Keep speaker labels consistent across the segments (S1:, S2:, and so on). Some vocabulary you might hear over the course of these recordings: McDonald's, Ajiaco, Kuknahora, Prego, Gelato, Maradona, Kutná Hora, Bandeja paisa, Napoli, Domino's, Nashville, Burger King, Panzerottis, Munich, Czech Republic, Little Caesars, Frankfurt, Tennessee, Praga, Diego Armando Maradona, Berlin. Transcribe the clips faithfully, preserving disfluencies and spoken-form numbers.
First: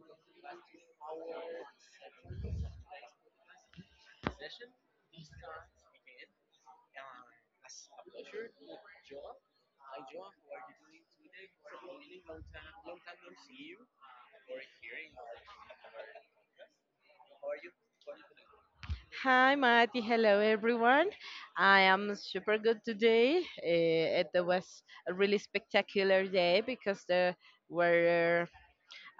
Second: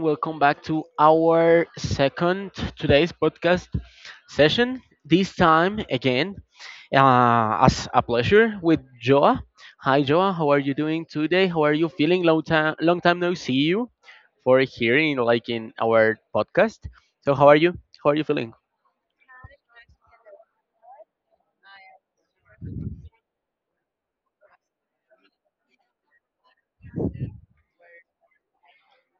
S1: welcome back to our second today's podcast session. This time again, uh, as a pleasure with Joa. Hi Joa, how are you doing today? How are you feeling? Long time, long time no see you for hearing like in our podcast. So how are you? How are you feeling?
S2: Hi, Mati. Hello, everyone. I am super good today. Uh, it was a really spectacular day because the weather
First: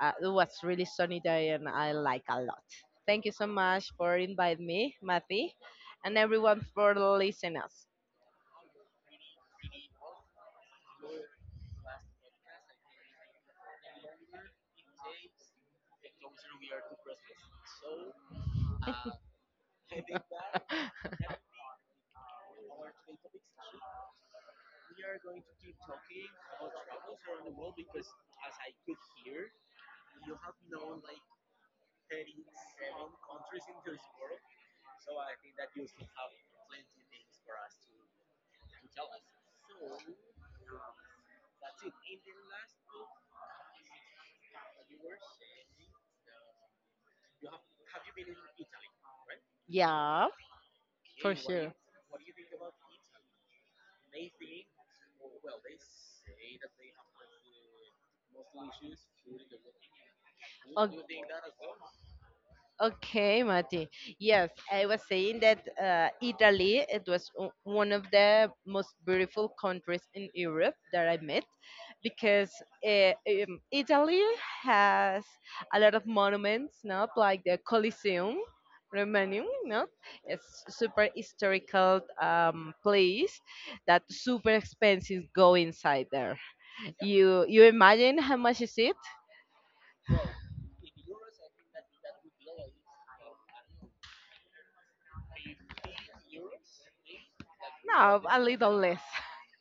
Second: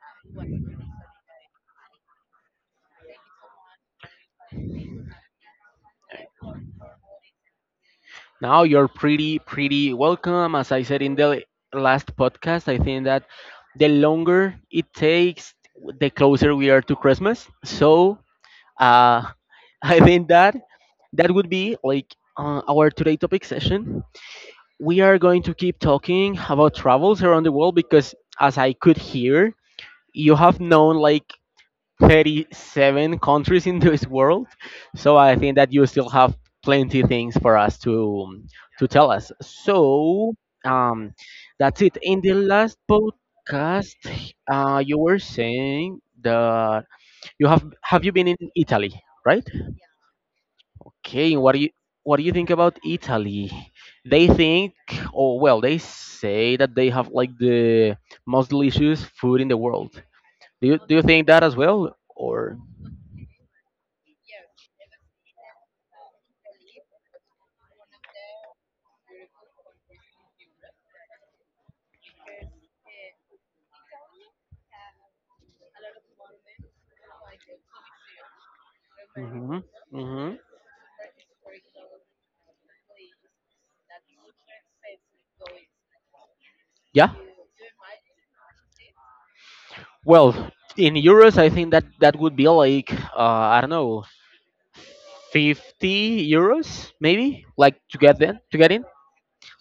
S2: uh, it was really sunny day and I like a lot. Thank you so much for inviting me, Mati, and everyone for listening us.
S1: Now you're pretty, pretty welcome. As I said in the last podcast, I think that the longer it takes, the closer we are to Christmas. So uh, I think that that would be like uh, our today topic session. We are going to keep talking about travels around the world because, as I could hear, you have known like thirty-seven countries in this world. So I think that you still have plenty things for us to to tell us. So um, that's it. In the last podcast, uh, you were saying that you have have you been in Italy, right?
S2: Yeah, for
S1: Okay, what do you
S2: sure.
S1: what do you think about Italy? They think, or well, they say that they have like the most delicious food in the world. Do you do you
S2: Okay.
S1: think that as well, or?
S2: Okay, Mati. Yes, I was saying that uh, Italy it was o- one of the most beautiful countries in Europe that I met because uh, um, Italy has a lot of monuments, not like the Colosseum, Romanium, not it's super historical um, place that super expensive go inside there.
S1: Yeah.
S2: You you imagine how much is it?
S1: Well, in euros, I think that that would be like uh, I don't know, fifty euros maybe, like to get
S2: No, a
S1: in. To get
S2: little
S1: in,
S2: less.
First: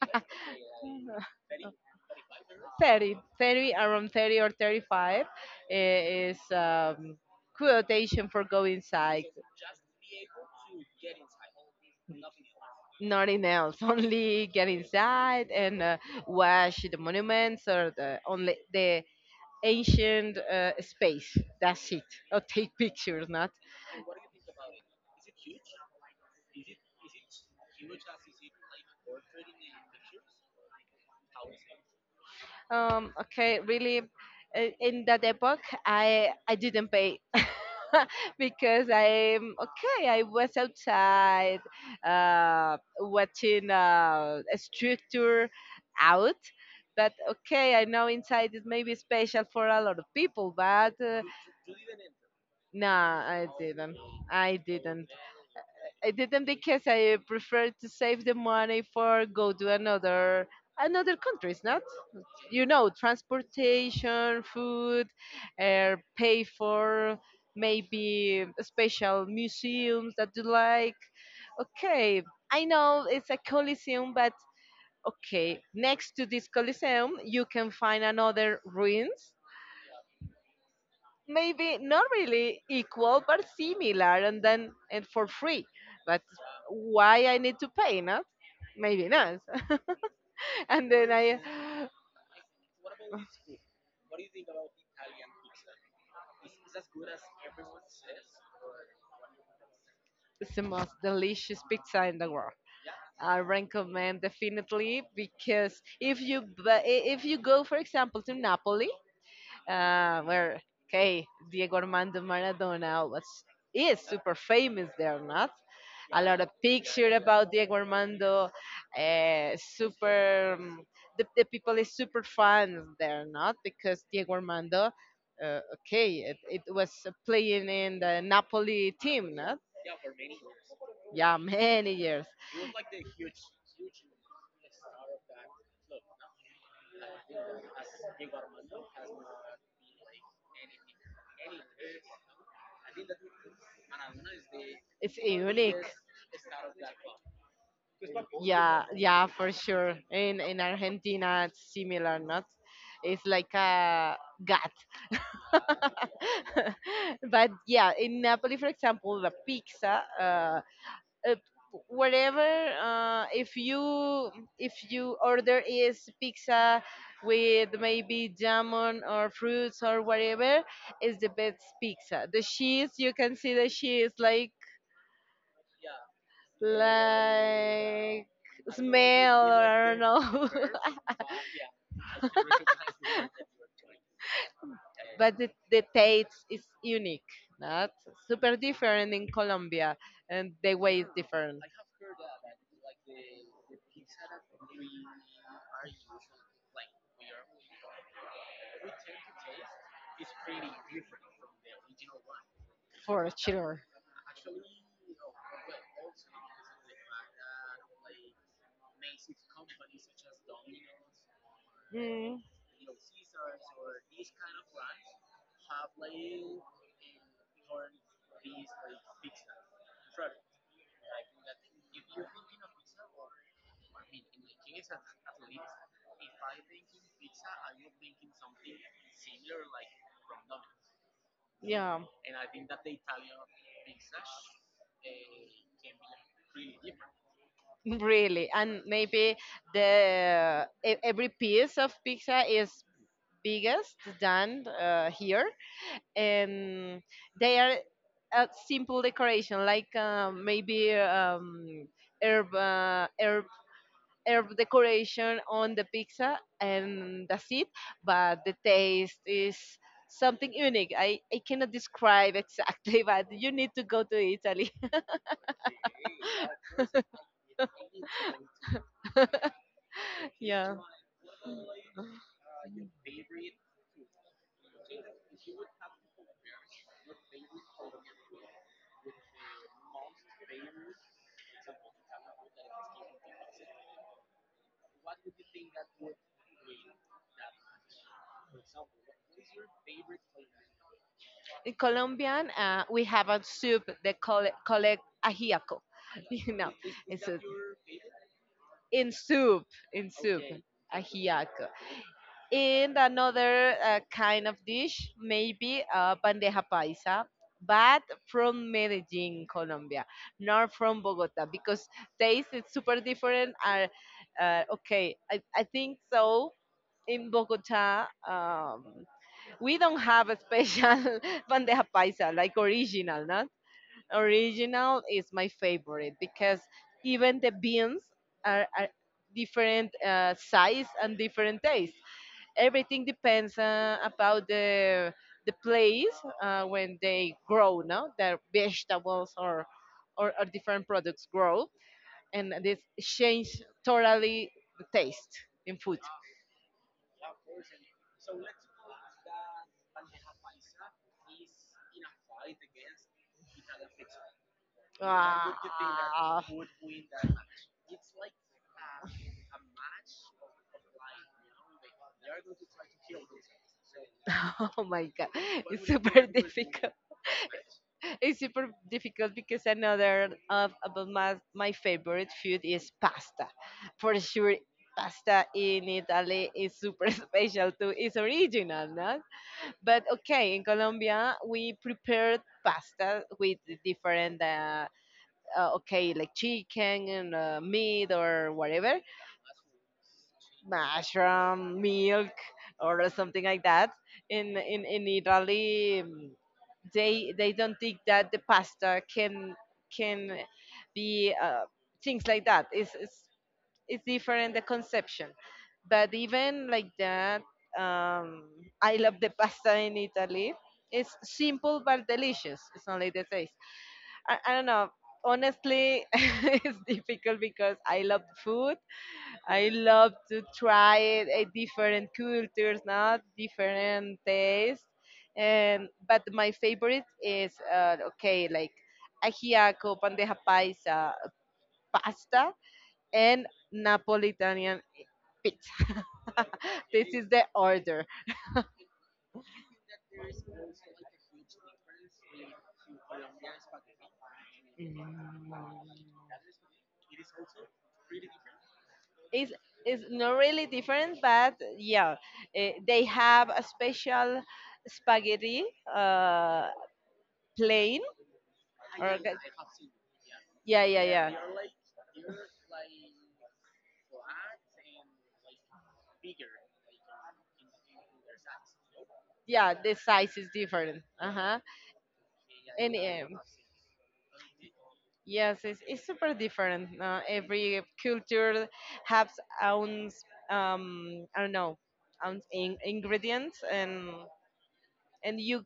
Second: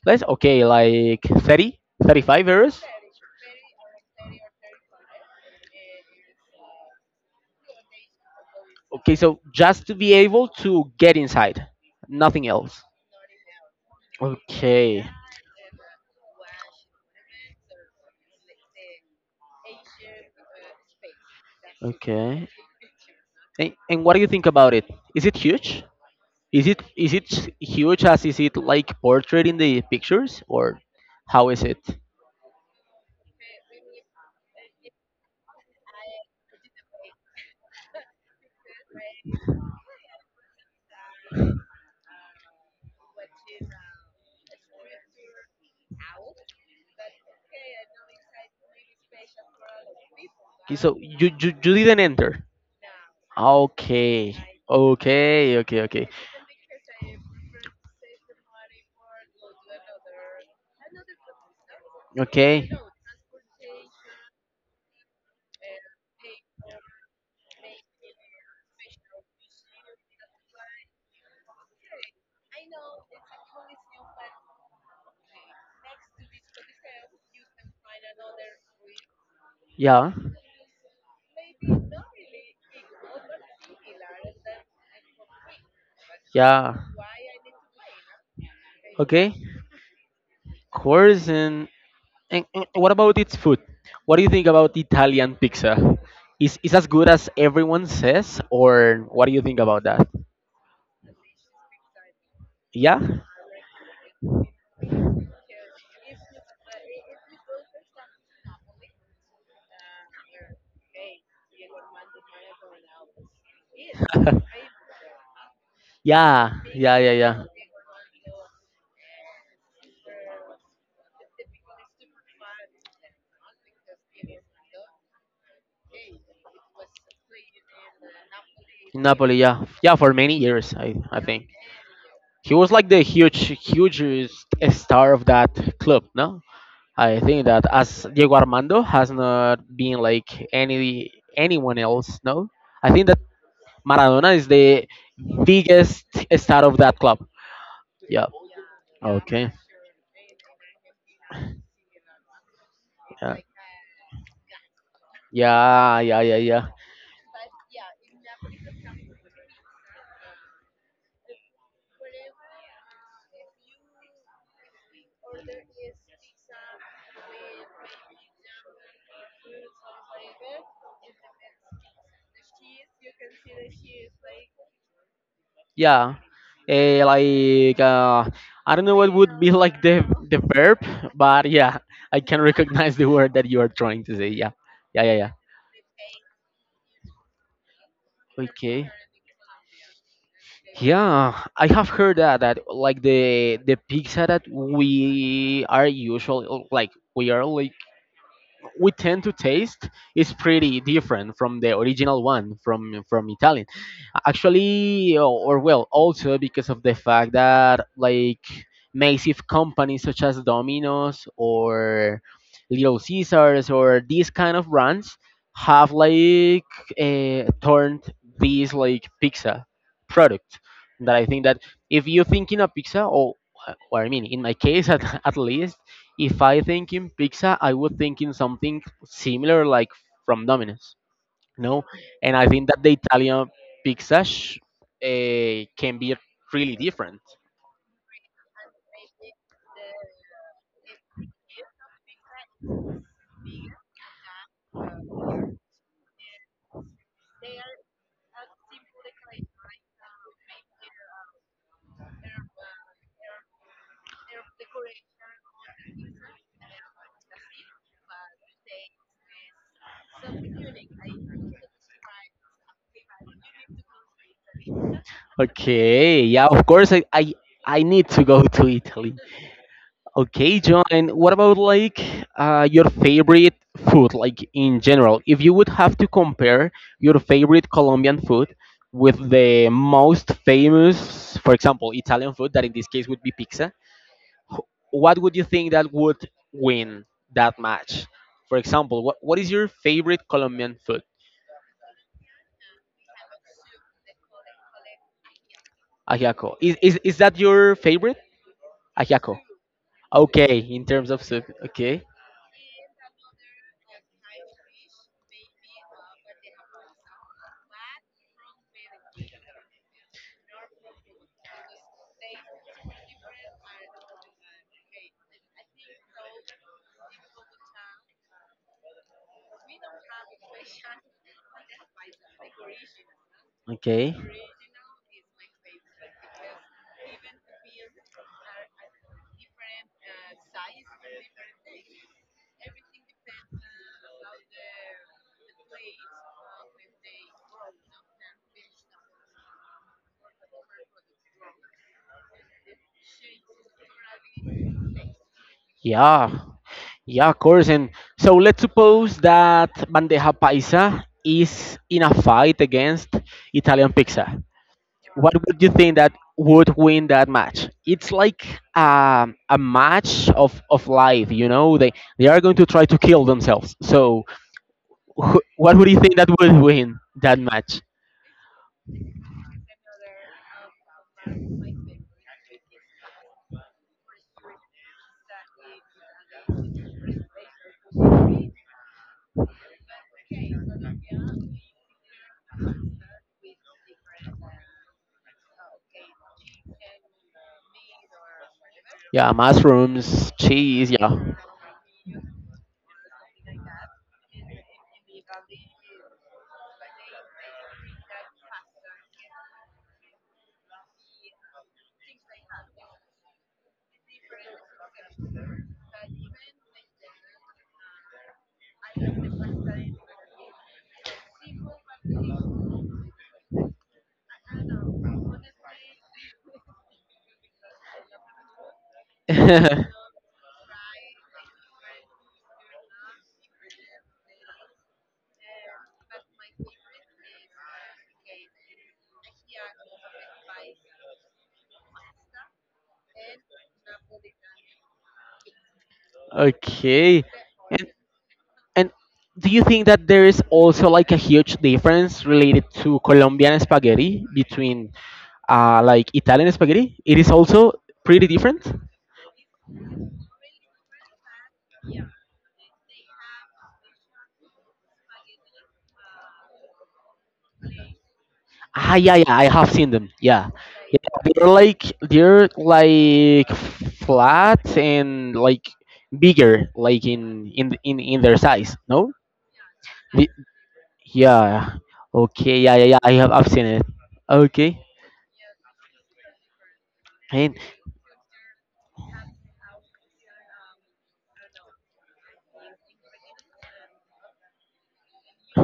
S1: let's okay, like thirty, thirty-five euros.
S2: Thirty, thirty, around thirty or thirty-five uh, is um, quotation for go
S1: Okay,
S2: inside.
S1: so just to be able to get inside, nothing else.
S2: Nothing else, only get
S1: Okay.
S2: inside and uh, watch the monuments or the only the ancient uh, space. That's it. Or
S1: Okay.
S2: take pictures, not.
S1: And, and what do you think about it? Is it huge? Is it is it s- huge as is it like portrayed in the pictures or how is it?
S2: Um, okay, really, uh, in that epoch, I I didn't pay because I'm okay. I was outside uh, watching uh, a structure out, but okay, I know inside is maybe special for a lot of people,
S1: Okay,
S2: but
S1: so
S2: uh,
S1: you, you you didn't enter.
S2: no, I didn't.
S1: Okay.
S2: I didn't.
S1: Okay, okay, okay.
S2: I didn't because I prefer to save the money for go to another another countries, not you
S1: Okay.
S2: know transportation, food, uh, pay for maybe special museums that you like. Okay, I know it's a coliseum, but okay, next to this coliseum you can find another ruins.
S1: Yeah.
S2: Maybe not really equal, but similar, and then and for free. But
S1: Yeah.
S2: why I need to pay, not? Maybe
S1: Okay.
S2: not. and then
S1: Course
S2: I,
S1: and, and, and what about its food? What do you think about Italian pizza? Is is as good as everyone says, or what do you think about that?
S2: it's the most delicious pizza in the world.
S1: Yeah.
S2: I recommend definitely because if you bu- if you go, for example, to Napoli, uh, where okay, Diego Armando Maradona was is super famous there, not? A lot of
S1: Yeah. Yeah.
S2: picture
S1: Yeah. Yeah.
S2: about Diego Armando, uh, super. um, the, the people is super fans there, not because Diego Armando. Uh, okay, it, it was uh, playing in the Napoli team,
S1: Napoli.
S2: not?
S1: Yeah. Yeah. For many years, I I
S2: Yeah,
S1: think
S2: many years.
S1: he was like the huge hugest star of that club. No. I think that as Diego Armando has not been like any anyone else. No. I think that Maradona is the
S2: It's unique.
S1: biggest star of that club. Yeah.
S2: Yeah, yeah, for
S1: Okay.
S2: sure. In in Argentina, it's similar, not? It's like a gut.
S1: Yeah. Yeah, yeah, yeah, yeah.
S2: but yeah, in Napoli, for example, the pizza, uh, uh, whatever. Uh, if you if you order is pizza with maybe jamon or fruits or whatever, is the best pizza. The cheese, you can see the cheese like
S1: Yeah. Eh, like
S2: like
S1: uh, I don't know what would
S2: smell
S1: be
S2: or
S1: like
S2: I don't
S1: the the
S2: know.
S1: verb, but yeah, I can recognize the word that you are trying to say. Yeah. Yeah, yeah, yeah.
S2: but the, the taste is unique, not super
S1: Okay.
S2: different in Colombia, and the way is
S1: Yeah,
S2: different.
S1: I have heard that that like the the pizza that we are usually like we are like we tend to taste is pretty different from the original one from from
S2: For
S1: Italian
S2: sure.
S1: actually, or or well, also because of the fact that like massive companies such as Domino's or
S2: Mm,
S1: Little Caesars or these kind of brands have like uh, turned these like pizza product that I think that if you think in a pizza or or I mean, in my case at, at least if I think in pizza I would think in something similar like from Domino's, no.
S2: yeah.
S1: And I think that the Italian pizza sh- uh, can be really different.
S2: Really, and maybe the e- every piece of pizza is biggest than uh, here, and they are a simple decoration, like uh, maybe um, herb, uh, herb herb decoration on the pizza, and that's it. But the taste is something unique. I I cannot describe exactly, but you need to go to Italy.
S1: Okay, yeah, of course. I, I i need to go to Italy. Okay,
S2: yeah.
S1: John, what about like uh, your favorite food, like in general, if you would have to compare your favorite Colombian food with the most famous, for example, Italian food that in this case would be pizza, what would you think that would win that match? For example, what, what is your favorite Colombian food?
S2: In Colombian, uh, we have a soup they call it, call it ajiaco. You
S1: Ajiaco.
S2: know,
S1: Is, is, is
S2: it's
S1: that
S2: a-
S1: your favorite?
S2: in
S1: Ajiaco.
S2: soup, in soup,
S1: Okay, in terms of soup.
S2: ajiaco.
S1: Okay,
S2: And another uh, kind of dish, maybe uh, bandeja paisa, but from Medellin, Colombia, not from Bogota, because taste is super different. Are uh, okay, I, I think so. In Bogota, um, we don't have a special bandeja paisa, like original, no?
S1: okay.
S2: Original is my favorite because even the beans are, are different uh, size and different taste. Everything depends uh, about the the place uh, when they grow, no? Their vegetables or, or or different products grow, and this change totally the taste in food.
S1: Yeah, yeah, of course. And so let's suppose that bandeja paisa is in a fight against Italian pizza. What
S2: Ah.
S1: would you think that would win that match? It's like um, a match of, of life, you know. They they are going to try to kill themselves. So,
S2: Oh my god,
S1: wh- what
S2: it's
S1: would you think
S2: super
S1: that would
S2: difficult.
S1: win that match?
S2: It's super difficult because another of about my my favorite food is pasta. For sure, pasta in Italy is super special too. It's original, no? But okay, in Colombia we prepared pasta with different uh, uh, okay like chicken and uh, meat or whatever,
S1: Yeah, mushrooms, cheese.
S2: mushroom milk or something like that in in, in italy mm, they they don't think that the pasta can can be uh, things like that it's, it's it's different the conception but even like that um, I love the pasta in italy it's simple but delicious it's only the taste I, I don't know honestly it's difficult because I love food I
S1: Yeah.
S2: love to try it, eh, different cultures, not different tastes. And but my favorite is uh, okay, like ajiaco, bandeja paisa, pasta, and Napolitanian pizza. This
S1: Okay.
S2: is the
S1: And,
S2: order.
S1: and do you think that there is also like a huge difference related to Colombian spaghetti between
S2: Mm.
S1: uh, like Italian spaghetti? It is also pretty different.
S2: It's, it's not really different, but yeah, eh, they have a special spaghetti uh, plane.
S1: Ah, yeah,
S2: Or
S1: yeah, I have seen them. Yeah,
S2: Yeah, yeah,
S1: yeah,
S2: yeah.
S1: they're like they're like flat and like bigger, like in in in in their size, no?
S2: Yeah, the
S1: The-
S2: size is different. Uh huh.
S1: yeah. Okay, yeah, yeah,
S2: And
S1: yeah. I have
S2: um,
S1: I've seen it. Okay,
S2: yes, it's, it's super different. Uh, every culture has own um I don't know own in, ingredients and and you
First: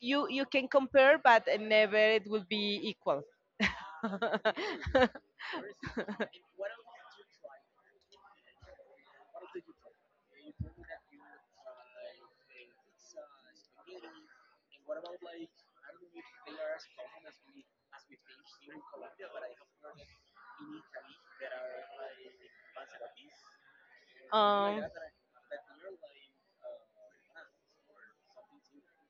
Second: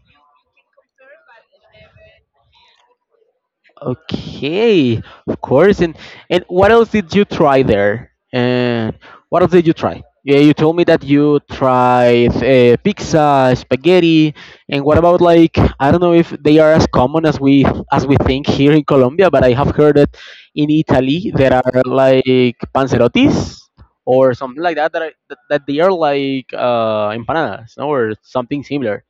S2: you you can compare, but never it will be equal.
S1: okay, of course. And and what else did you try there? And what else did you try? Yeah, you told me that you tried uh, pizza, spaghetti, and what about like, I don't know if they are as common as we as we think here in Colombia, but I have heard that in Italy there are like panzerottis or something like
S2: um,
S1: that that, are, that, that they are like uh, empanadas, no? Or something similar.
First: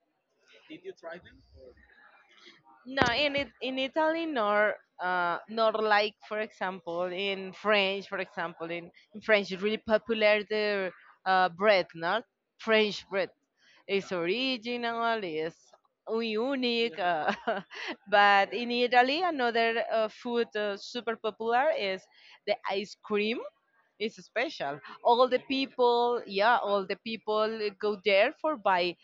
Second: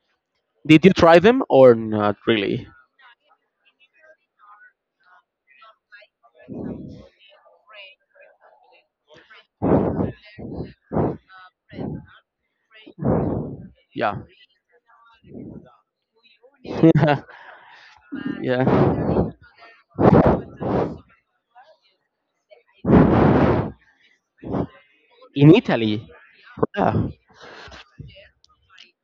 S1: Did you try them or not really?
S2: no, in it, in Italy, nor uh, nor like for example in French, for example in, in French, it's really popular the uh, bread, not French bread. It's
S1: Yeah.
S2: original, it's unique. Uh, but in Italy,
S1: Yeah.
S2: another uh, food uh, super popular is the ice cream. It's special. All the
S1: In Italy.
S2: people, yeah, all the
S1: Yeah.
S2: people go there for buy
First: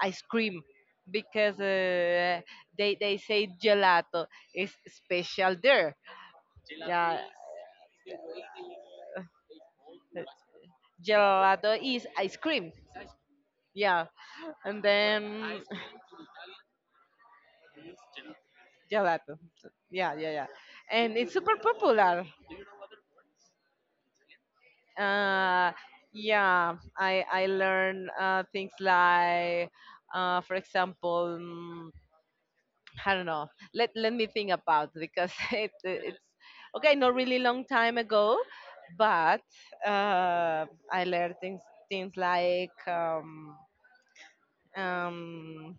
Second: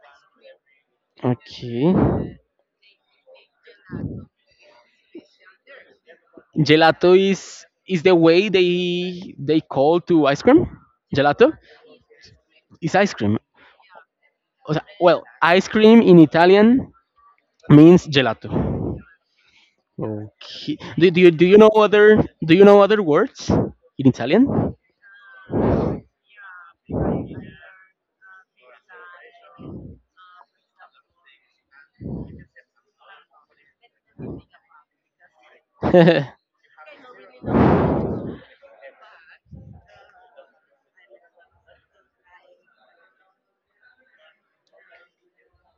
S2: ice cream because
S1: Okay.
S2: uh, they they say gelato is special there.
S1: Gelato
S2: Yeah,
S1: is is the way they they call to ice cream. Gelato
S2: gelato is ice cream.
S1: is ice cream.
S2: Yeah,
S1: O
S2: and
S1: sea, well,
S2: then
S1: ice cream in Italian means gelato.
S2: gelato. Yeah, yeah, yeah,
S1: Okay. Do,
S2: and
S1: do you
S2: it's
S1: do
S2: super
S1: you know other
S2: popular.
S1: do you know other words in Italian?
S2: Uh, yeah, I I learn uh, things like, uh, for example. mm, I don't know. Let let me think about it because it, it's okay. Not really long time ago, but uh, I learned things things like um, um,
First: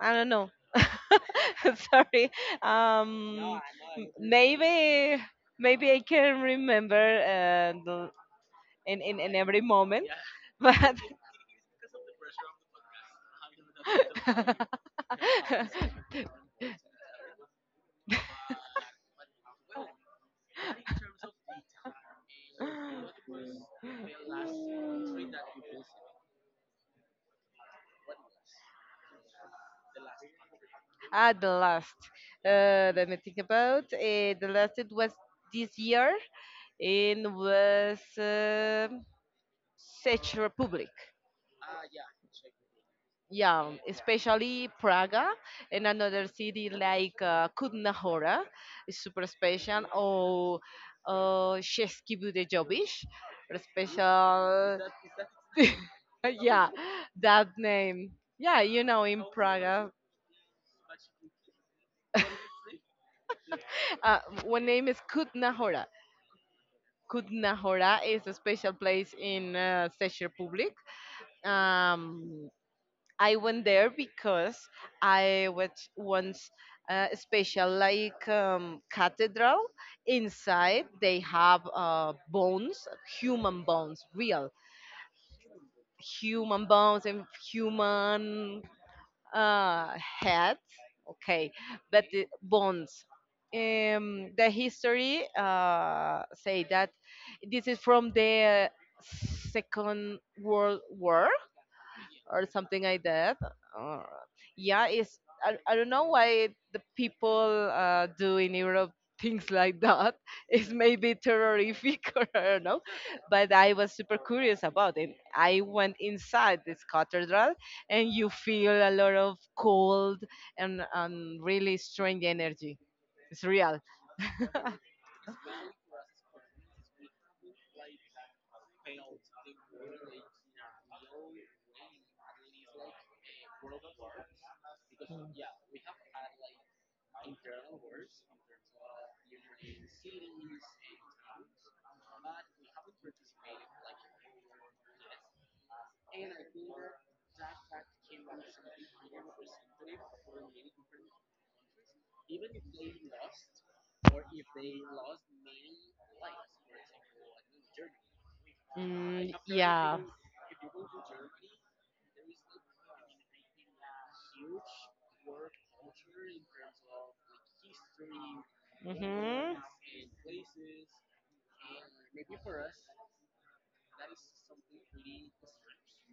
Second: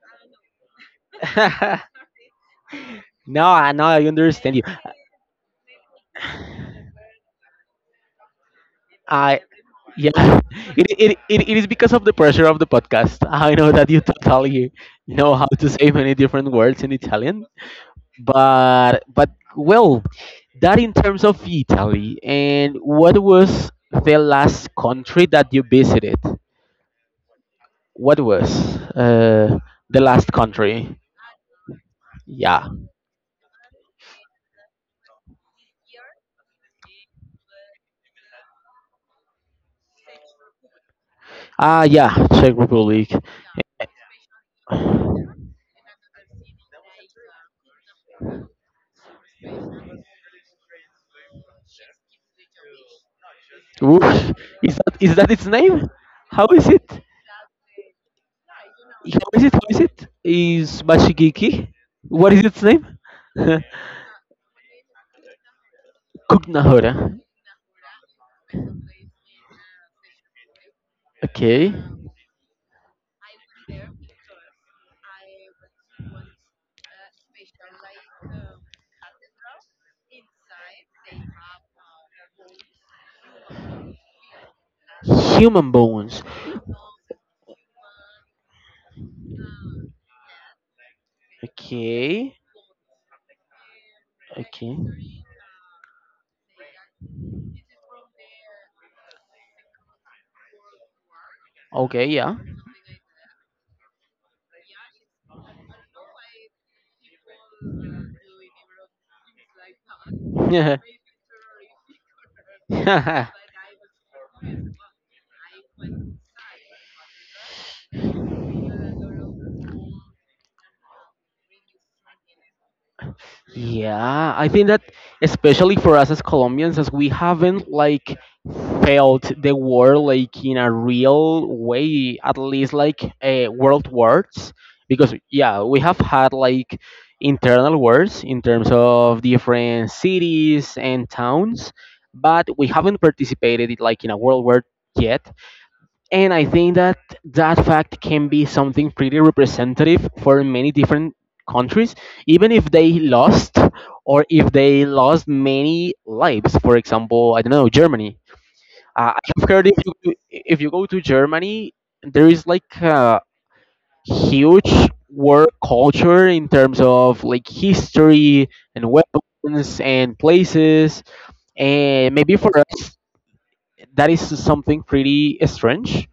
S2: I don't know. Sorry.
S1: No,
S2: Um,
S1: I know, I
S2: m-
S1: understand you.
S2: maybe maybe I can remember uh, the- in, in in
S1: I
S2: every moment,
S1: yeah. It,
S2: but
S1: it, it, it is because of the pressure of the podcast. I know that you totally know how to say many different words in Italian. But but well, that in terms of Italy, and what was the last country that you visited? What was uh, the last country?
S2: Ah, the last.
S1: Yeah.
S2: Uh, let me think about. Uh, the last it was this year and was uh, Czech Republic.
S1: Ah, yeah, Czech Republic.
S2: Yeah, especially Praga and another city like uh, Kutná Hora is super special or uh, Český Budějovic,
S1: Oof. Is
S2: special.
S1: that is that its name? How
S2: yeah,
S1: is it?
S2: that name. Yeah, you know,
S1: How
S2: in
S1: is it? How is
S2: Praga,
S1: it? Is Bashigiki? What is its name?
S2: uh, one name is Kutna Hora.
S1: Kuknahora.
S2: Kutna Hora is a special place in uh, Czech Republic.
S1: Okay.
S2: Um, I went there because I was once uh, special like um, cathedral. Inside, they have uh, bones, human bones, real
S1: Human bones.
S2: human bones and human uh, had, okay, but the
S1: Okay.
S2: bonds. Um, the
S1: Okay.
S2: history uh, say that this is from the Second World War,
S1: Okay. Yeah.
S2: or something like that. Uh, yeah, it's I, I don't know why the people uh, do in Europe things like that. It's maybe terrorific or I don't know,
S1: Yeah.
S2: but I was super curious about it. I went inside this cathedral, and you feel a lot of cold and um, really strange energy. It's real.
S1: Yeah, I think that especially for us as Colombians, as we haven't like felt the war like in a real way, at least like uh, world wars, because yeah, we have had like internal wars in terms of different cities and towns, but we haven't participated in, like in a world war yet. And I think that that fact can be something pretty representative for many different countries, even if they lost, or if they lost many lives. For example, I don't know, Germany. Uh, I
S2: Mm,
S1: have heard if
S2: yeah.
S1: you, if you go to Germany, there is like a huge war culture in terms of like history and
S2: hmm
S1: weapons and places. And maybe for us, that is something pretty strange,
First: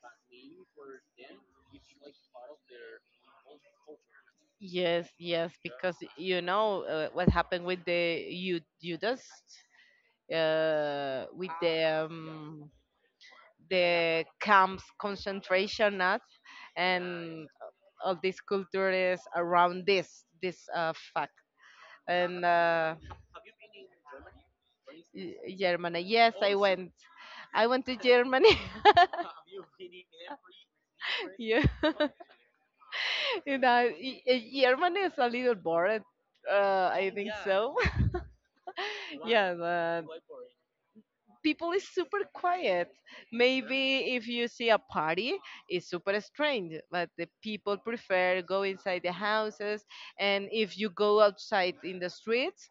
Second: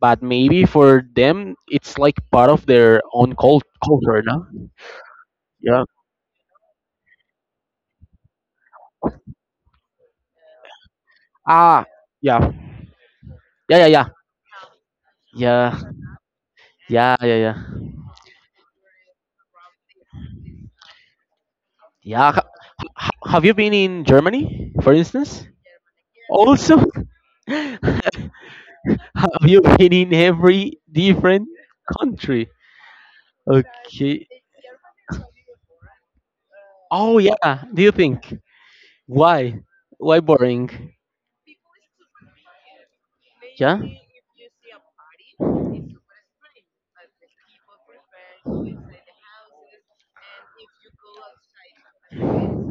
S1: but maybe for them it's like part of their own cult- culture, no?
S2: Yes, yes,
S1: Yeah.
S2: because you know uh, what happened with the you you just uh, with
S1: Ah,
S2: the
S1: yeah.
S2: um,
S1: Yeah, yeah,
S2: the camps
S1: yeah, yeah.
S2: concentration not
S1: Yeah, yeah,
S2: and
S1: yeah,
S2: all these cultures around this this uh, fact
S1: yeah.
S2: and
S1: ha-
S2: uh,
S1: ha- have you been in Germany, for
S2: y-
S1: instance,
S2: Germany. Yes, I
S1: also?
S2: went. I went to
S1: Have
S2: Germany.
S1: you been in every different
S2: yeah,
S1: country?
S2: you know, y-
S1: Okay.
S2: y- Germany is a little boring. Uh, I
S1: Oh,
S2: think
S1: yeah.
S2: so.
S1: Do you think?
S2: yeah,
S1: why
S2: but
S1: why boring?
S2: people is super quiet.
S1: Yeah.
S2: Maybe if you see a party, it's super strange, but the people prefer go inside the houses. And if you go outside in the streets,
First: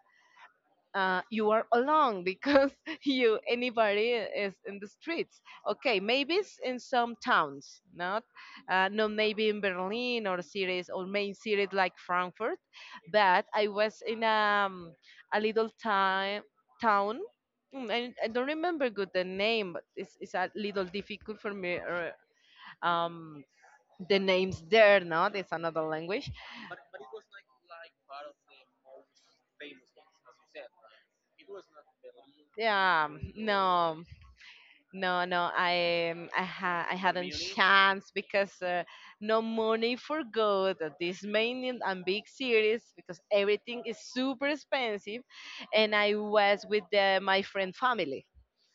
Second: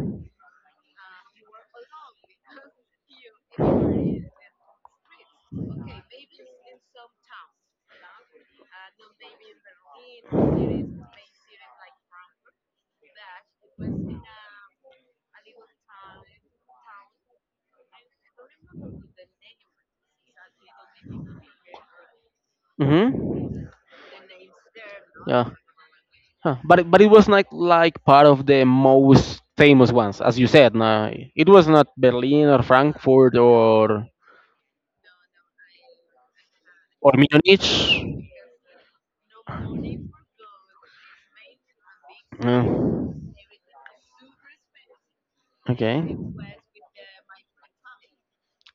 S2: uh, you are alone because you anybody is in the streets. Okay, maybe it's in some towns, not uh, no maybe in Berlin or cities or main cities like Frankfurt, but I was in um, a little time town. mm, I, I don't remember good the name, but it's, it's a little difficult for me. uh, Um,
S1: Mm-hmm.
S2: the names there, not
S1: Yeah.
S2: it's another language.
S1: Huh. But it- but it was not like part of the most famous ones, as you said. Nah, it was not Berlin or
S2: Yeah,
S1: Frankfurt
S2: no,
S1: or
S2: No, no, I um, I, ha- I
S1: or
S2: hadn't
S1: Munich.
S2: chance because uh, no money for good. uh, These main and big cities
S1: Mm.
S2: because everything is super expensive, and I
S1: Okay.
S2: was with the, my friend family,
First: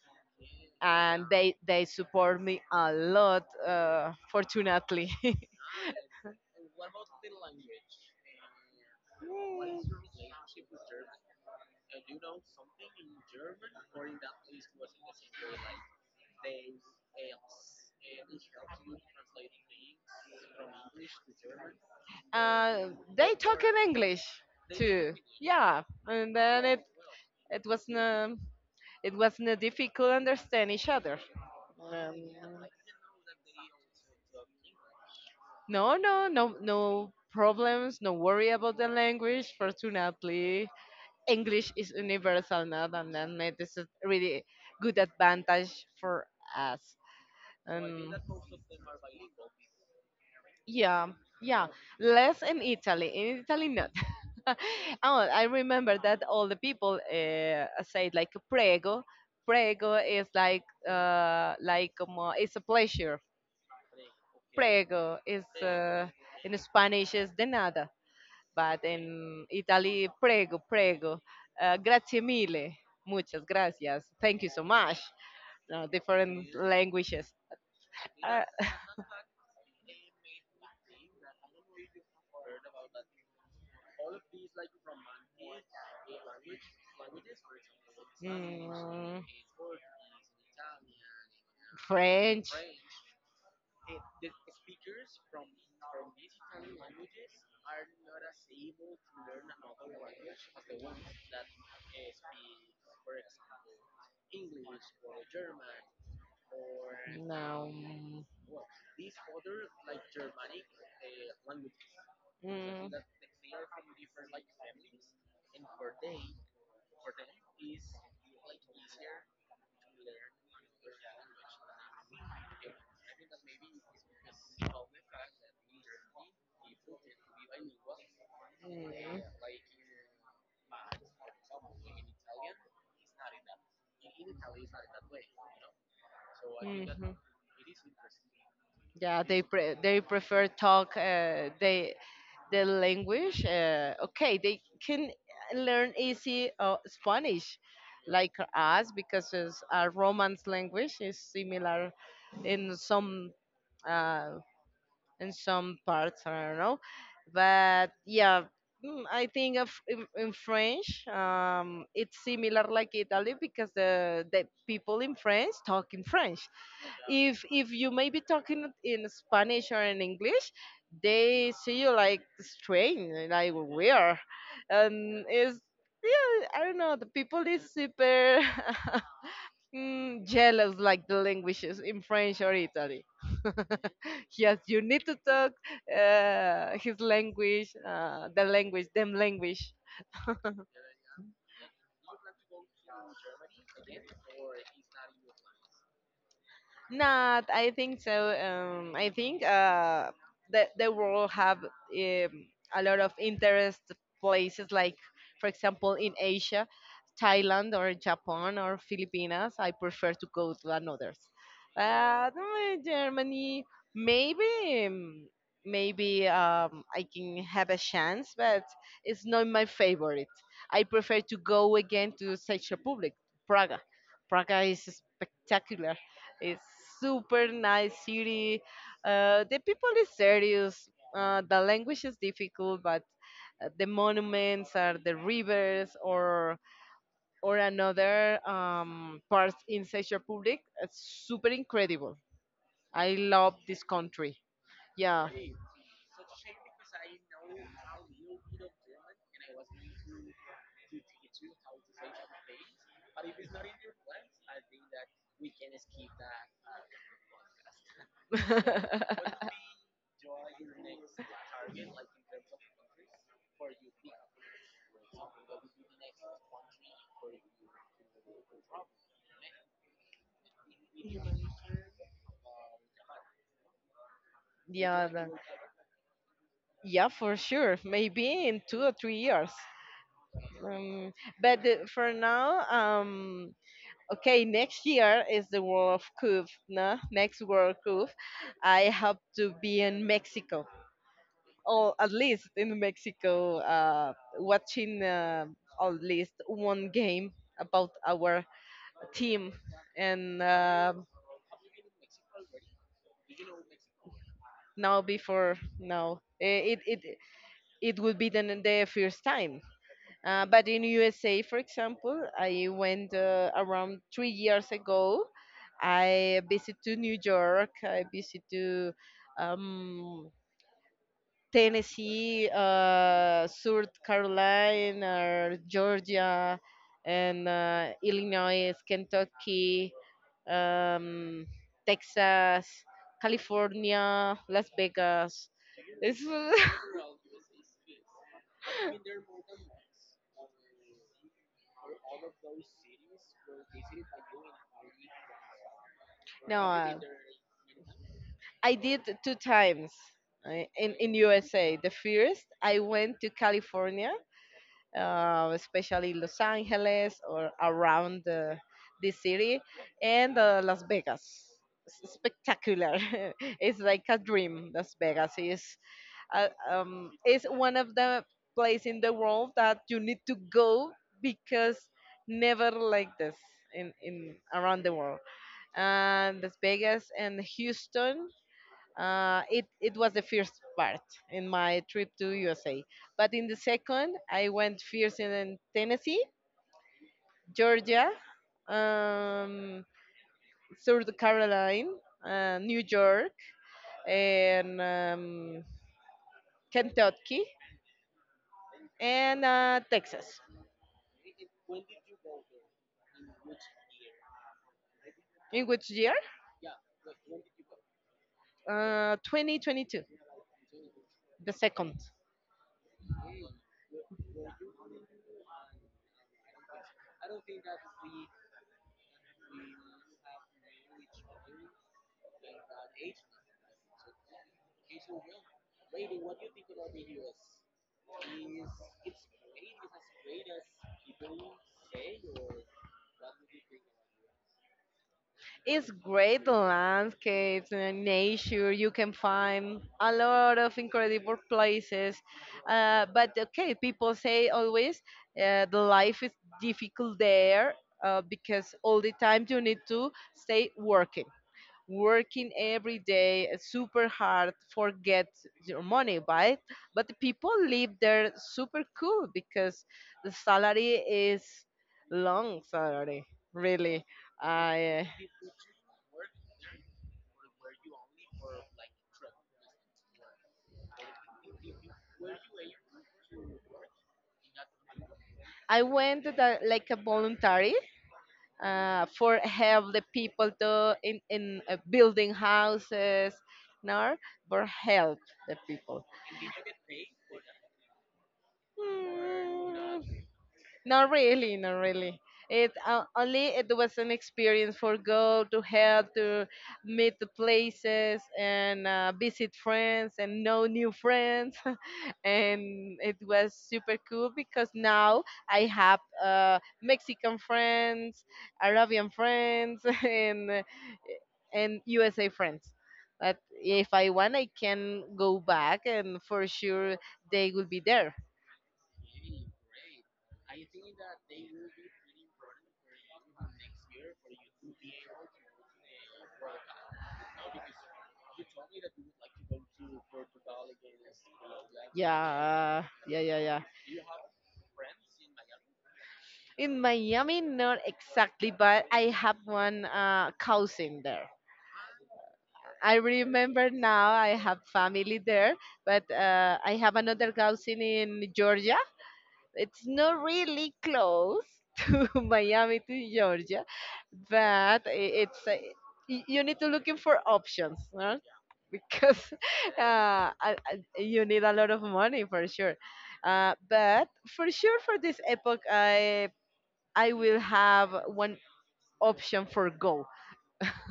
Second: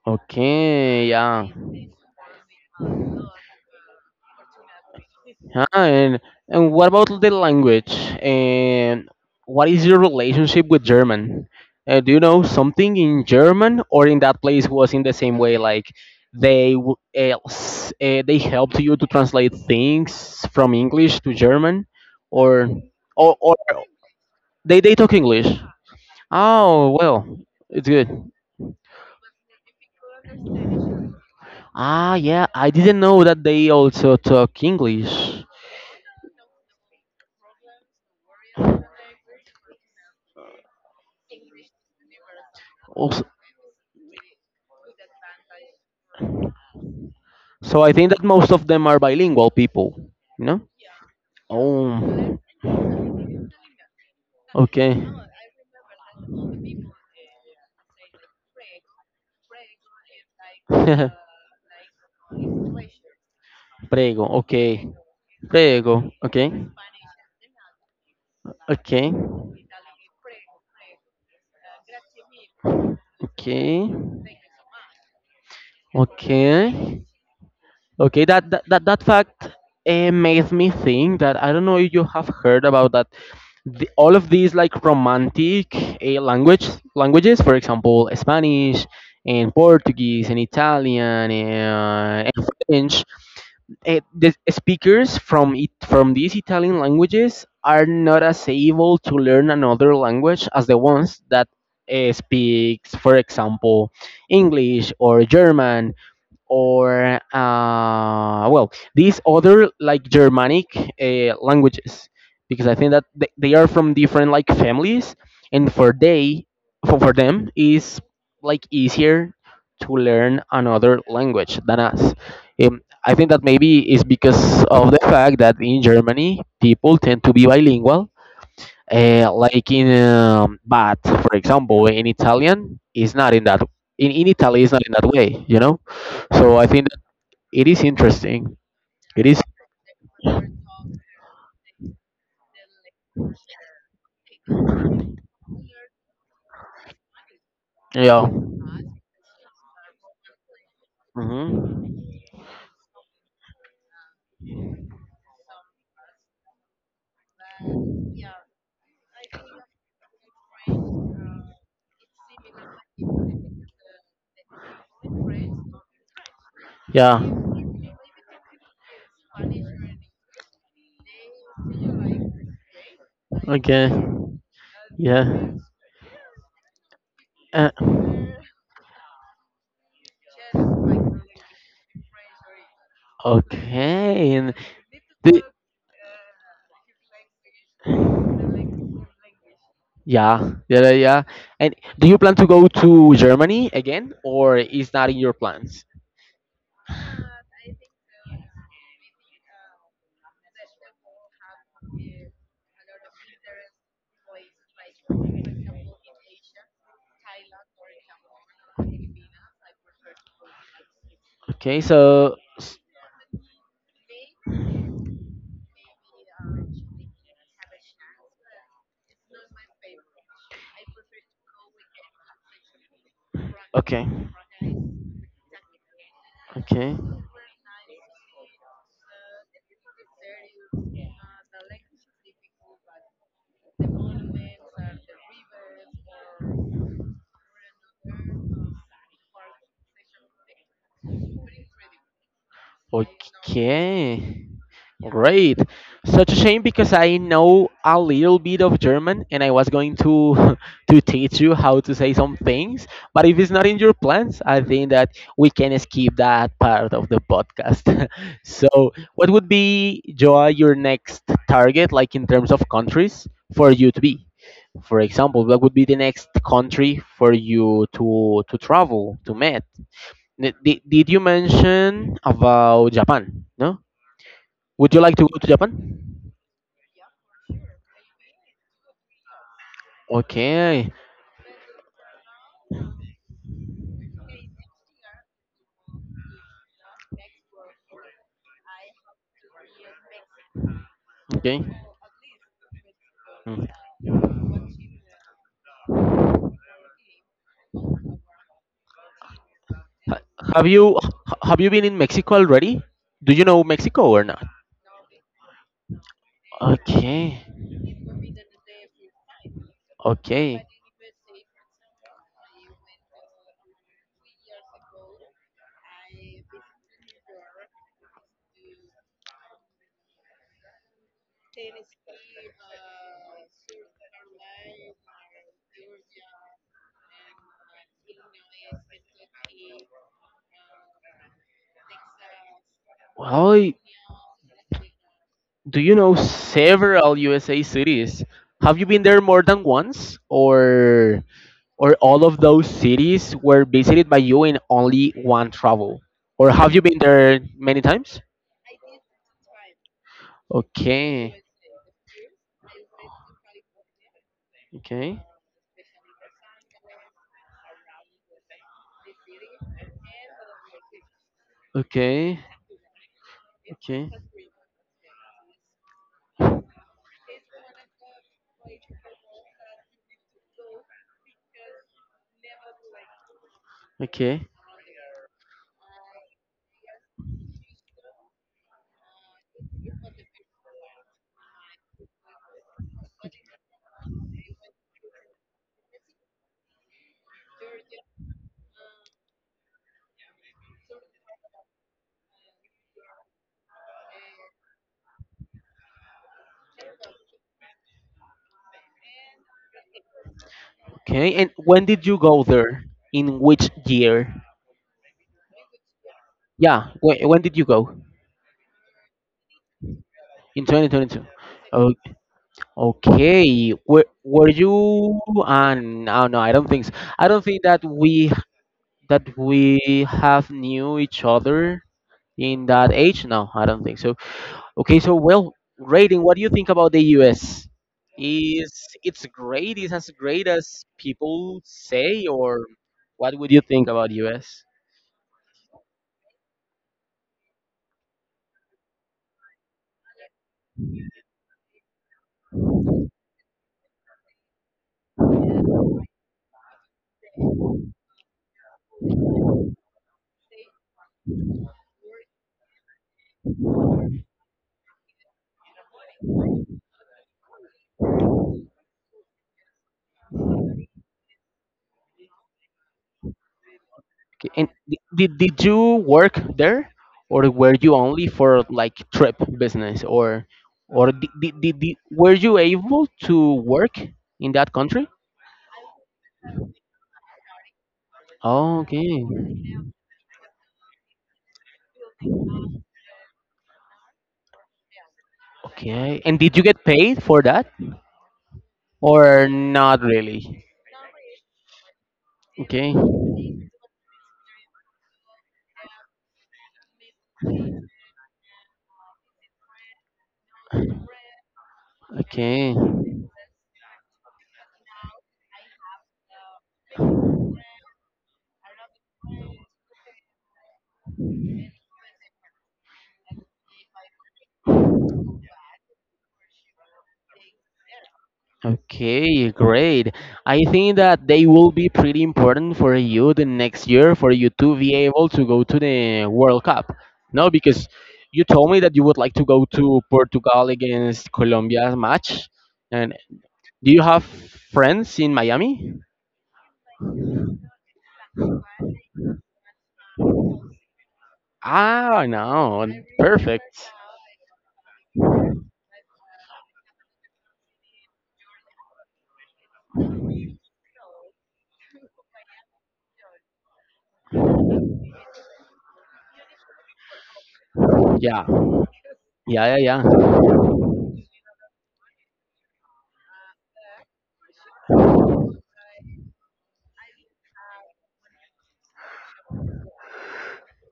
S1: Okay.
S2: and
S1: Yeah.
S2: they they support me a lot. Uh, fortunately,
S1: Yeah, and and what about the language? And what is your relationship with German? Uh, do you know something in German, or in that place was in the same way? Like they w- uh, s- uh, they helped you to translate things from English to German, or
S2: uh, they
S1: or, or
S2: talk in English
S1: they they talk
S2: too.
S1: English.
S2: Yeah, and then it
S1: Oh well,
S2: it
S1: it's good.
S2: wasn't it wasn't difficult to understand each other.
S1: Ah
S2: Um,
S1: yeah, I didn't know that they also talk English.
S2: No, no, no, no problems. No worry about the language. Fortunately, English is universal now, and
S1: Also,
S2: then ma- this is really good advantage for us.
S1: so I think
S2: Um,
S1: that most of them are bilingual people, you know?
S2: yeah, yeah,
S1: Oh,
S2: less in Italy. In Italy, not.
S1: okay.
S2: oh, I remember that all the people uh, say like prego. Prego is like uh, like como, it's a pleasure.
S1: Prego, okay.
S2: Prego is
S1: Prego,
S2: uh,
S1: okay.
S2: in Spanish is de nada but
S1: Okay,
S2: in Italy, prego, prego, uh, grazie mille, muchas gracias, thank you so much. No, different
S1: okay, okay.
S2: languages.
S1: Okay,
S2: Uh,
S1: that that that, that fact uh, makes me think that I don't know if you have heard about that. The, all of these like romantic uh, language languages, for example, Spanish
S2: mm,
S1: and Portuguese and Italian and, and
S2: French.
S1: French. Uh, the speakers from it from these Italian languages are not as able to learn another language as the ones that uh, speaks, for example, English or German or
S2: No.
S1: uh, well, these other like Germanic uh, languages, because I
S2: Mm,
S1: think that th- they are from different like families, and for they for, for them is like easier to learn another language than us. um, I think that maybe it's because of the fact that in Germany people tend to be bilingual, uh, like in um, but for example in Italian is not in that. In, in italy is not in that way, you know so I
S2: mm,
S1: think
S2: mhm.
S1: it is interesting.
S2: Yeah,
S1: It
S2: they
S1: is
S2: pre- they prefer talk uh, they the language. Uh, okay, they can learn easy uh, Spanish,
S1: yeah.
S2: like us, because it's a Romance language is
S1: Hmm.
S2: similar in some uh, in some parts. I don't know, but yeah, mm, I think of in, in French, um, it's similar like Italy because the the people in France talk in French.
S1: Yeah.
S2: If if you may be talking in Spanish or in English, they see you like strange, and like
S1: Okay.
S2: weird,
S1: Yeah.
S2: and it's I don't know. The people
S1: Uh,
S2: is super mm, jealous like the languages in French or Italy.
S1: okay. And
S2: Yes you need to
S1: the,
S2: talk uh, his language uh, the language them language.
S1: yeah, yeah, yeah. Yeah. And do you plan to go to Germany again, or is not in your plans?
S2: Not, I think so. Um, I think uh, the the world have um, a lot of interest places like, for example, in Asia, Thailand or Japan or Philippines. I prefer to go to another's.
S1: Okay.
S2: Uh,
S1: So.
S2: no, Germany, maybe, um, maybe um, I can have a chance, but it's not my favorite. I prefer to go again to Czech Republic, Praga.
S1: Okay.
S2: Praga is spectacular. It's
S1: Okay.
S2: super nice city. Uh, the people is serious. Uh, the language is difficult, but uh, the monuments are the rivers or or another um, parts in Czech Republic. It's super incredible. I love this country.
S1: Okay.
S2: Yeah.
S1: Great. Such a shame because I know a little bit of German and I was going to to teach you how to say some things, but if it's not in your plans, I think that we can skip that part of the podcast. So, what would be, Joa, your next target like in terms of countries for you to be? For example, what would be the next country for you to to travel to meet? Did, did you mention about Japan? No? Would you
S2: yeah,
S1: like to
S2: the-
S1: go to Japan?
S2: yeah, for sure. Maybe in two or three years.
S1: Okay.
S2: Um, but the, for now, um, okay, next year is the World Cup, no? Next World Cup, I have to be in Mexico,
S1: Okay.
S2: or at least in Mexico,
S1: Mm.
S2: uh, watching uh, at least one game about our team.
S1: Ha-
S2: And
S1: Have you
S2: uh,
S1: h- have you been in Mexico already? Do you know Mexico or not?
S2: now, before now, eh, it it
S1: Okay.
S2: it would be the, the first time. Uh, but
S1: Okay.
S2: in U S A, for example, I went uh, around three years ago. I visit to New York. I visit to um, Tennessee, uh, South Carolina, Georgia, and uh, Illinois, Kentucky, um, Texas,
S1: Well,
S2: California, Las Vegas.
S1: do you know
S2: It's
S1: several U S A cities? Have you been there more than once, or or all of those cities were visited by you in only one travel? Or have you been
S2: no.
S1: there many times?
S2: I did two times uh, in in
S1: Okay,
S2: U S A. The first, I went to California,
S1: okay,
S2: uh, especially Los Angeles or around the, the city, and uh, Las Vegas. It's
S1: okay,
S2: spectacular! It's like
S1: okay,
S2: a dream. Las Vegas is uh, um, is one of the place in the world that you need to go because never like this in, in
S1: okay,
S2: around the world, and Las Vegas and Houston uh, it it was the first part in my trip to U S A. But in the second, I went first in Tennessee, Georgia, um, South Carolina, uh, New York, and um, Kentucky, and uh, Texas.
S1: okay. And when did you go there? In which year?
S2: In which year?
S1: Yeah, when, when did you go?
S2: Uh, twenty twenty-two,
S1: In twenty twenty-two.
S2: the
S1: Oh,
S2: second.
S1: okay. Were, were you? Uh, no, no, I don't think so. I don't think that we that we have knew each other in that age. No, I don't think so. Okay, so well, rating. What do you think about the U S? Is it's great? Is as great as people say, or what would you think about U S?
S2: It's great landscapes and nature. You can find a lot of incredible places. Uh, but okay, people say always uh, the life is difficult there uh, because all the time you need to stay working, working every day, uh, super hard, forget your money, right? But the people live there super cool because the salary is long salary, really.
S1: Okay, and di-
S2: I uh,
S1: did did you work there, or were you only for like trip business, or or did, did, did, did- were you able to work in that country?
S2: I went with a, like a voluntary
S1: Oh,
S2: uh,
S1: okay,
S2: for help the people to in, in uh, building houses, no, for help the people.
S1: okay. And did you get paid for that? Or not
S2: Mm,
S1: really.
S2: not really, not really. It
S1: Okay,
S2: uh, only it was an experience for go to help to meet the places and uh, visit friends and know new friends, and
S1: okay,
S2: it was super cool because now I have uh, Mexican friends, Arabian friends, and uh, and U S A friends. But if I want, I can go back, and for sure they will be there.
S1: okay, great. I think that they will be pretty important for you the next year for you to be able to go to the World Cup. No, because you told me that you would like to go to Portugal against Colombia's match.
S2: Yeah,
S1: And
S2: yeah, yeah, yeah.
S1: do you have friends in Miami?
S2: In Miami, not exactly, but I have one uh, cousin there.
S1: Ah, no,
S2: I remember
S1: perfect.
S2: now I have family there, but uh, I have another cousin in Georgia. It's not really close to Miami to Georgia, but i- it's uh, y- you need to looking for options. No?
S1: Yeah,
S2: Because
S1: yeah, yeah,
S2: uh,
S1: yeah.
S2: I, I, you need a lot of money for sure. Uh, but for sure, for this epoch, I I will have one option for go.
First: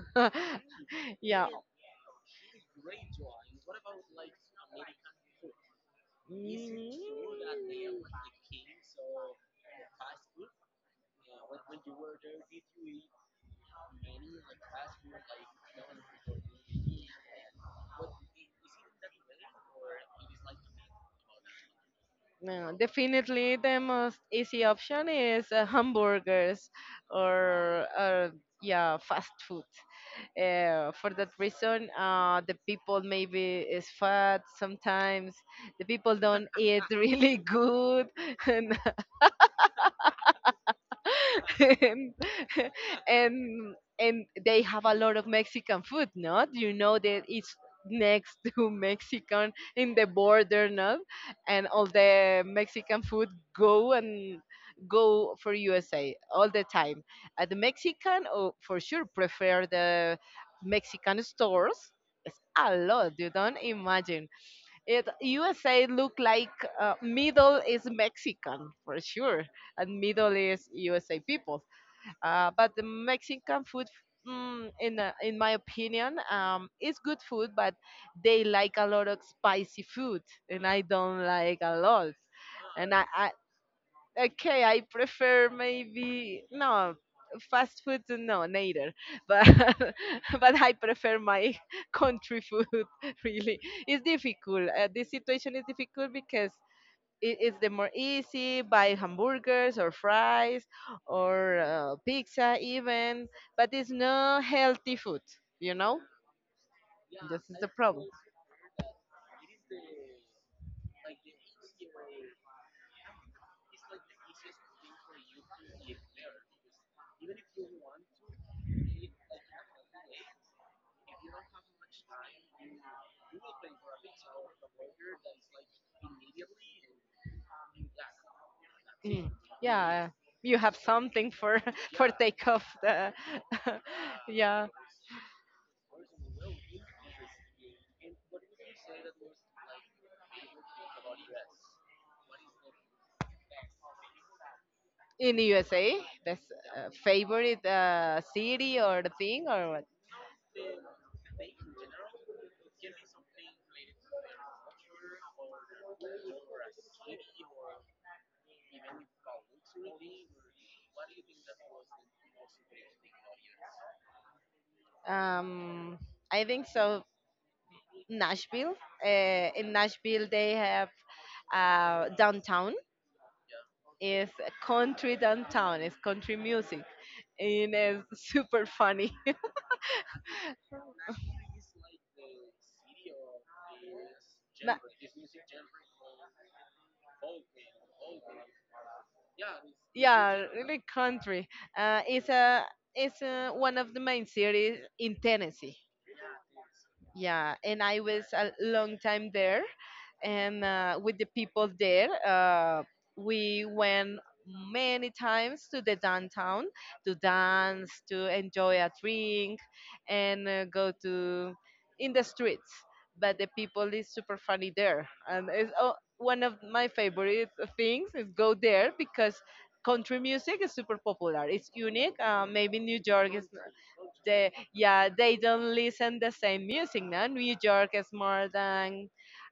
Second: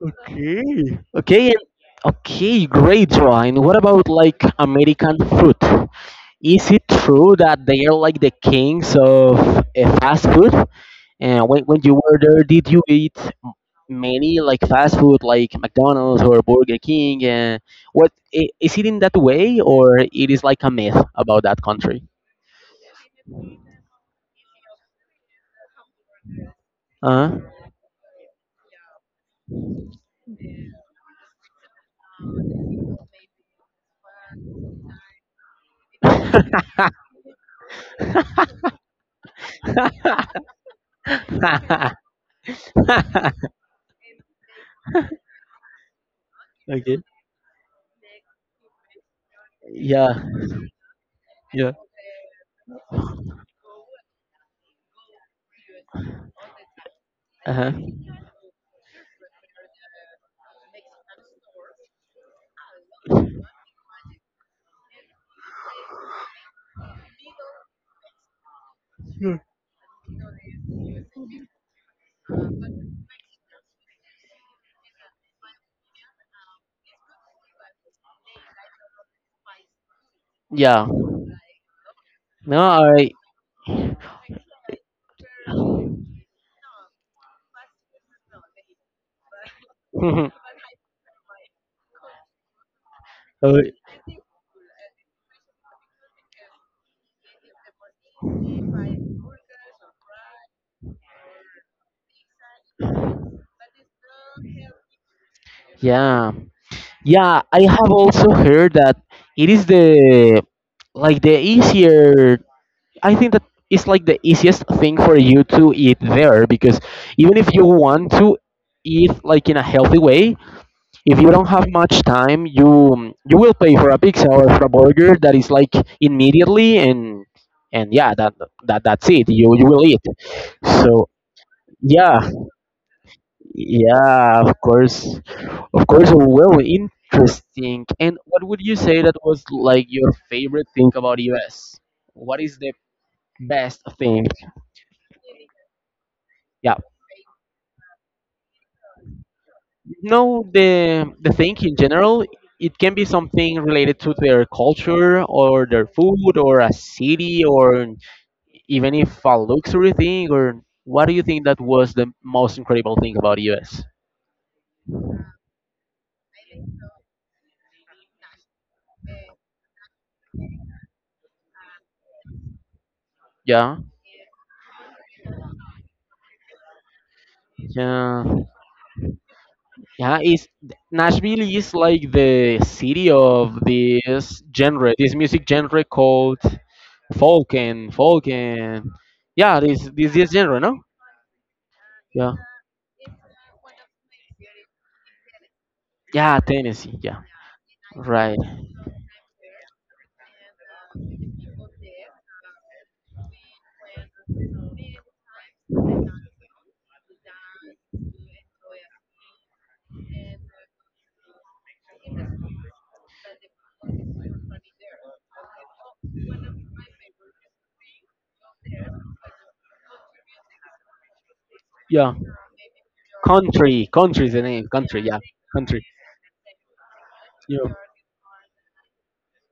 S1: Okay. Okay,
S2: Yeah.
S1: and- okay, great, Ryan. What about like American food? Is it true that
S2: Mm.
S1: they are like the kings of uh, fast food? And when, when you were there, did you eat m- many like fast food, like McDonald's or Burger King? And what i- is it in that way, or it is like a myth about that country?
S2: No, definitely the most easy option is uh, hamburgers
S1: Uh-huh.
S2: or, or yeah fast food. Uh, for that reason, uh, the people maybe is fat sometimes. The people don't eat really good. and and, and and they have a lot of Mexican food, not? You know
S1: Okay.
S2: that it's next to Mexican in the
S1: Yeah.
S2: border, not? And
S1: Yeah.
S2: all the Mexican food go and go for U S A all the time. At the
S1: Uh-huh.
S2: Mexican, oh, for sure, prefer the Mexican stores. It's a lot. You don't imagine. It U S A look like uh, middle is Mexican for sure, and middle is U S A people. Uh, but the Mexican food, mm, in a, in my opinion, um, is good food, but they like a lot of spicy food, and I
S1: Yeah.
S2: don't like a lot.
S1: No,
S2: And I,
S1: I,
S2: I okay, I prefer maybe no fast food, no, neither. But but I prefer my country food. Really,
S1: uh,
S2: it's difficult. Uh, this situation is difficult because it, it's the more easy buy hamburgers or fries or uh, pizza even, but it's no healthy food, you know,
S1: yeah.
S2: this
S1: Yeah,
S2: is
S1: I
S2: the
S1: have
S2: problem.
S1: also heard that it is the like the easier. I think that it's like the easiest thing for you to eat there because even if you want to eat like in a healthy way, if you don't have much time, you you will pay for a pizza or for a burger that is like immediately, and and yeah, that that that's it.
S2: Mm,
S1: You you will eat.
S2: yeah, you have
S1: So
S2: something for for
S1: yeah,
S2: take off the
S1: yeah, of
S2: yeah
S1: course, of course. Well, interesting. And what would you say that was like your favorite thing about U S? What is the best thing?
S2: in the USA best
S1: Yeah.
S2: uh, favorite uh, city or the thing or what.
S1: No, the the thing in general, it can be something related to their culture or their food or a city, or even if a luxury thing, or what do you think that was the most incredible thing about U S?
S2: um I think so Nashville. uh, in Nashville they have uh, downtown
S1: Yeah,
S2: is country, downtown is country music, and it's
S1: yeah,
S2: super funny.
S1: yeah. It's, Nashville is like the city of this
S2: Na-
S1: genre, this music genre called folk, and folk and yeah, this this this
S2: yeah
S1: genre, no?
S2: really country. uh, it's
S1: Yeah.
S2: a, it's uh one of the main cities in Tennessee.
S1: Yeah, Tennessee. Yeah,
S2: Yeah, and I was
S1: right.
S2: a long time there, and uh, with the people there uh, we went many times to the downtown to dance, to enjoy a drink, and uh, go to in the streets. But the people is super funny there, and it's oh, one of my favorite things is go there because country music is super popular, it's
S1: Yeah,
S2: unique. uh, maybe New York is
S1: country. Country is the
S2: the
S1: name. Country.
S2: yeah
S1: Yeah,
S2: they don't
S1: country.
S2: listen the same music. No, New
S1: Yeah.
S2: York is more than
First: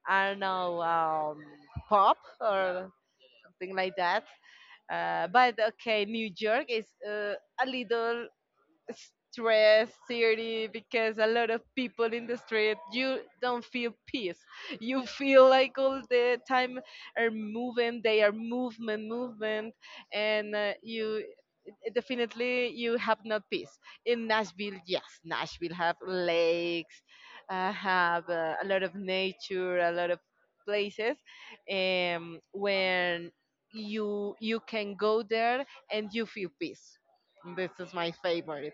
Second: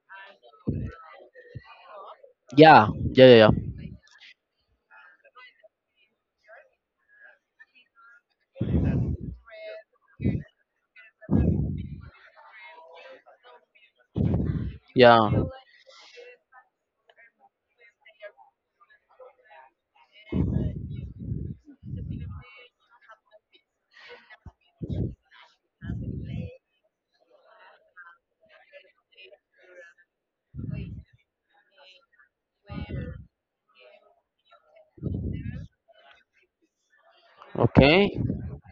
S2: I don't know, um, pop
S1: Yeah,
S2: or
S1: yeah, yeah,
S2: something like that. uh, but okay, New York is uh, a little
S1: yeah.
S2: stress city because a lot of people in the street, you don't feel peace. You feel like all the time are moving, they are movement movement, and uh, you definitely you have not peace. In Nashville, yes, Nashville have lakes, uh, have uh, a lot of nature, a lot of places, um, when you you can
S1: Yeah,
S2: go there and you feel peace. This is my
S1: okay.
S2: favorite.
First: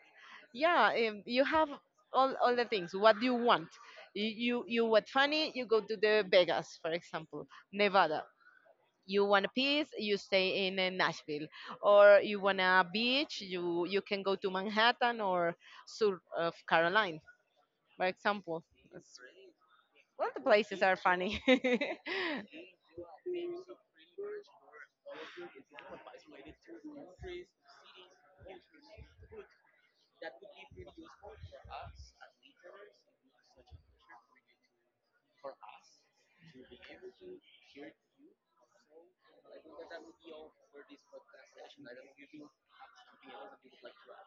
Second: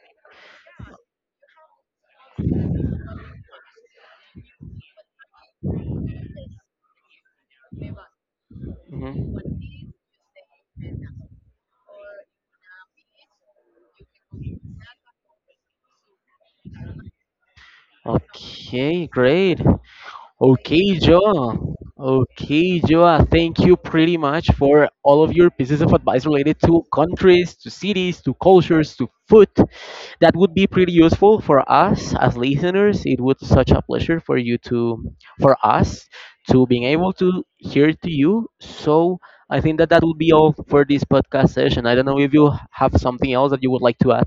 S2: Yeah. um, you have all, all the things what do you want. You you, you want funny, you go to the Vegas, for example, Nevada. You
S1: Mhm.
S2: want a peace, you stay in uh, Nashville. Or you want a beach, you you can go to Manhattan or south of Caroline, for example.
S1: Okay, great.
S2: All the places are
S1: Okay,
S2: funny.
S1: Joa. Okay, Joa. Thank you pretty much for all of your pieces of advice related to countries, to cities, to cultures, to food. That would be pretty useful for us as listeners. It would such a pleasure for you to, for us, to being able to hear to you. So I think that that would be all for this podcast session. I don't know if you have something else that you would like to add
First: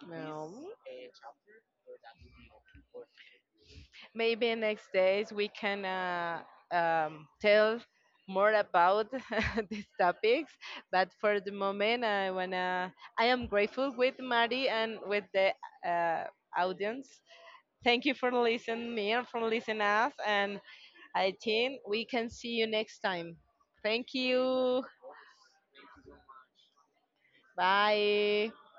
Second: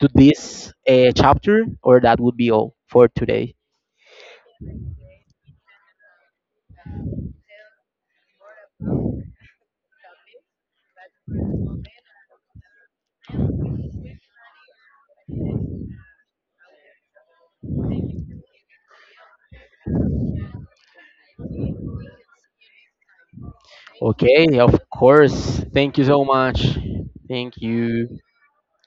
S1: to
S2: No.
S1: this uh, chapter, or that would be all for today.
S2: Maybe next days we can uh, um, tell more about these topics. But for the moment, I wanna. I am grateful with Mari and with the uh, audience. Thank you for listening me and for listening us. And I think we can see you next time. Thank
S1: Okay, of
S2: you.
S1: course. Thank you so much. Thank you.
S2: Bye.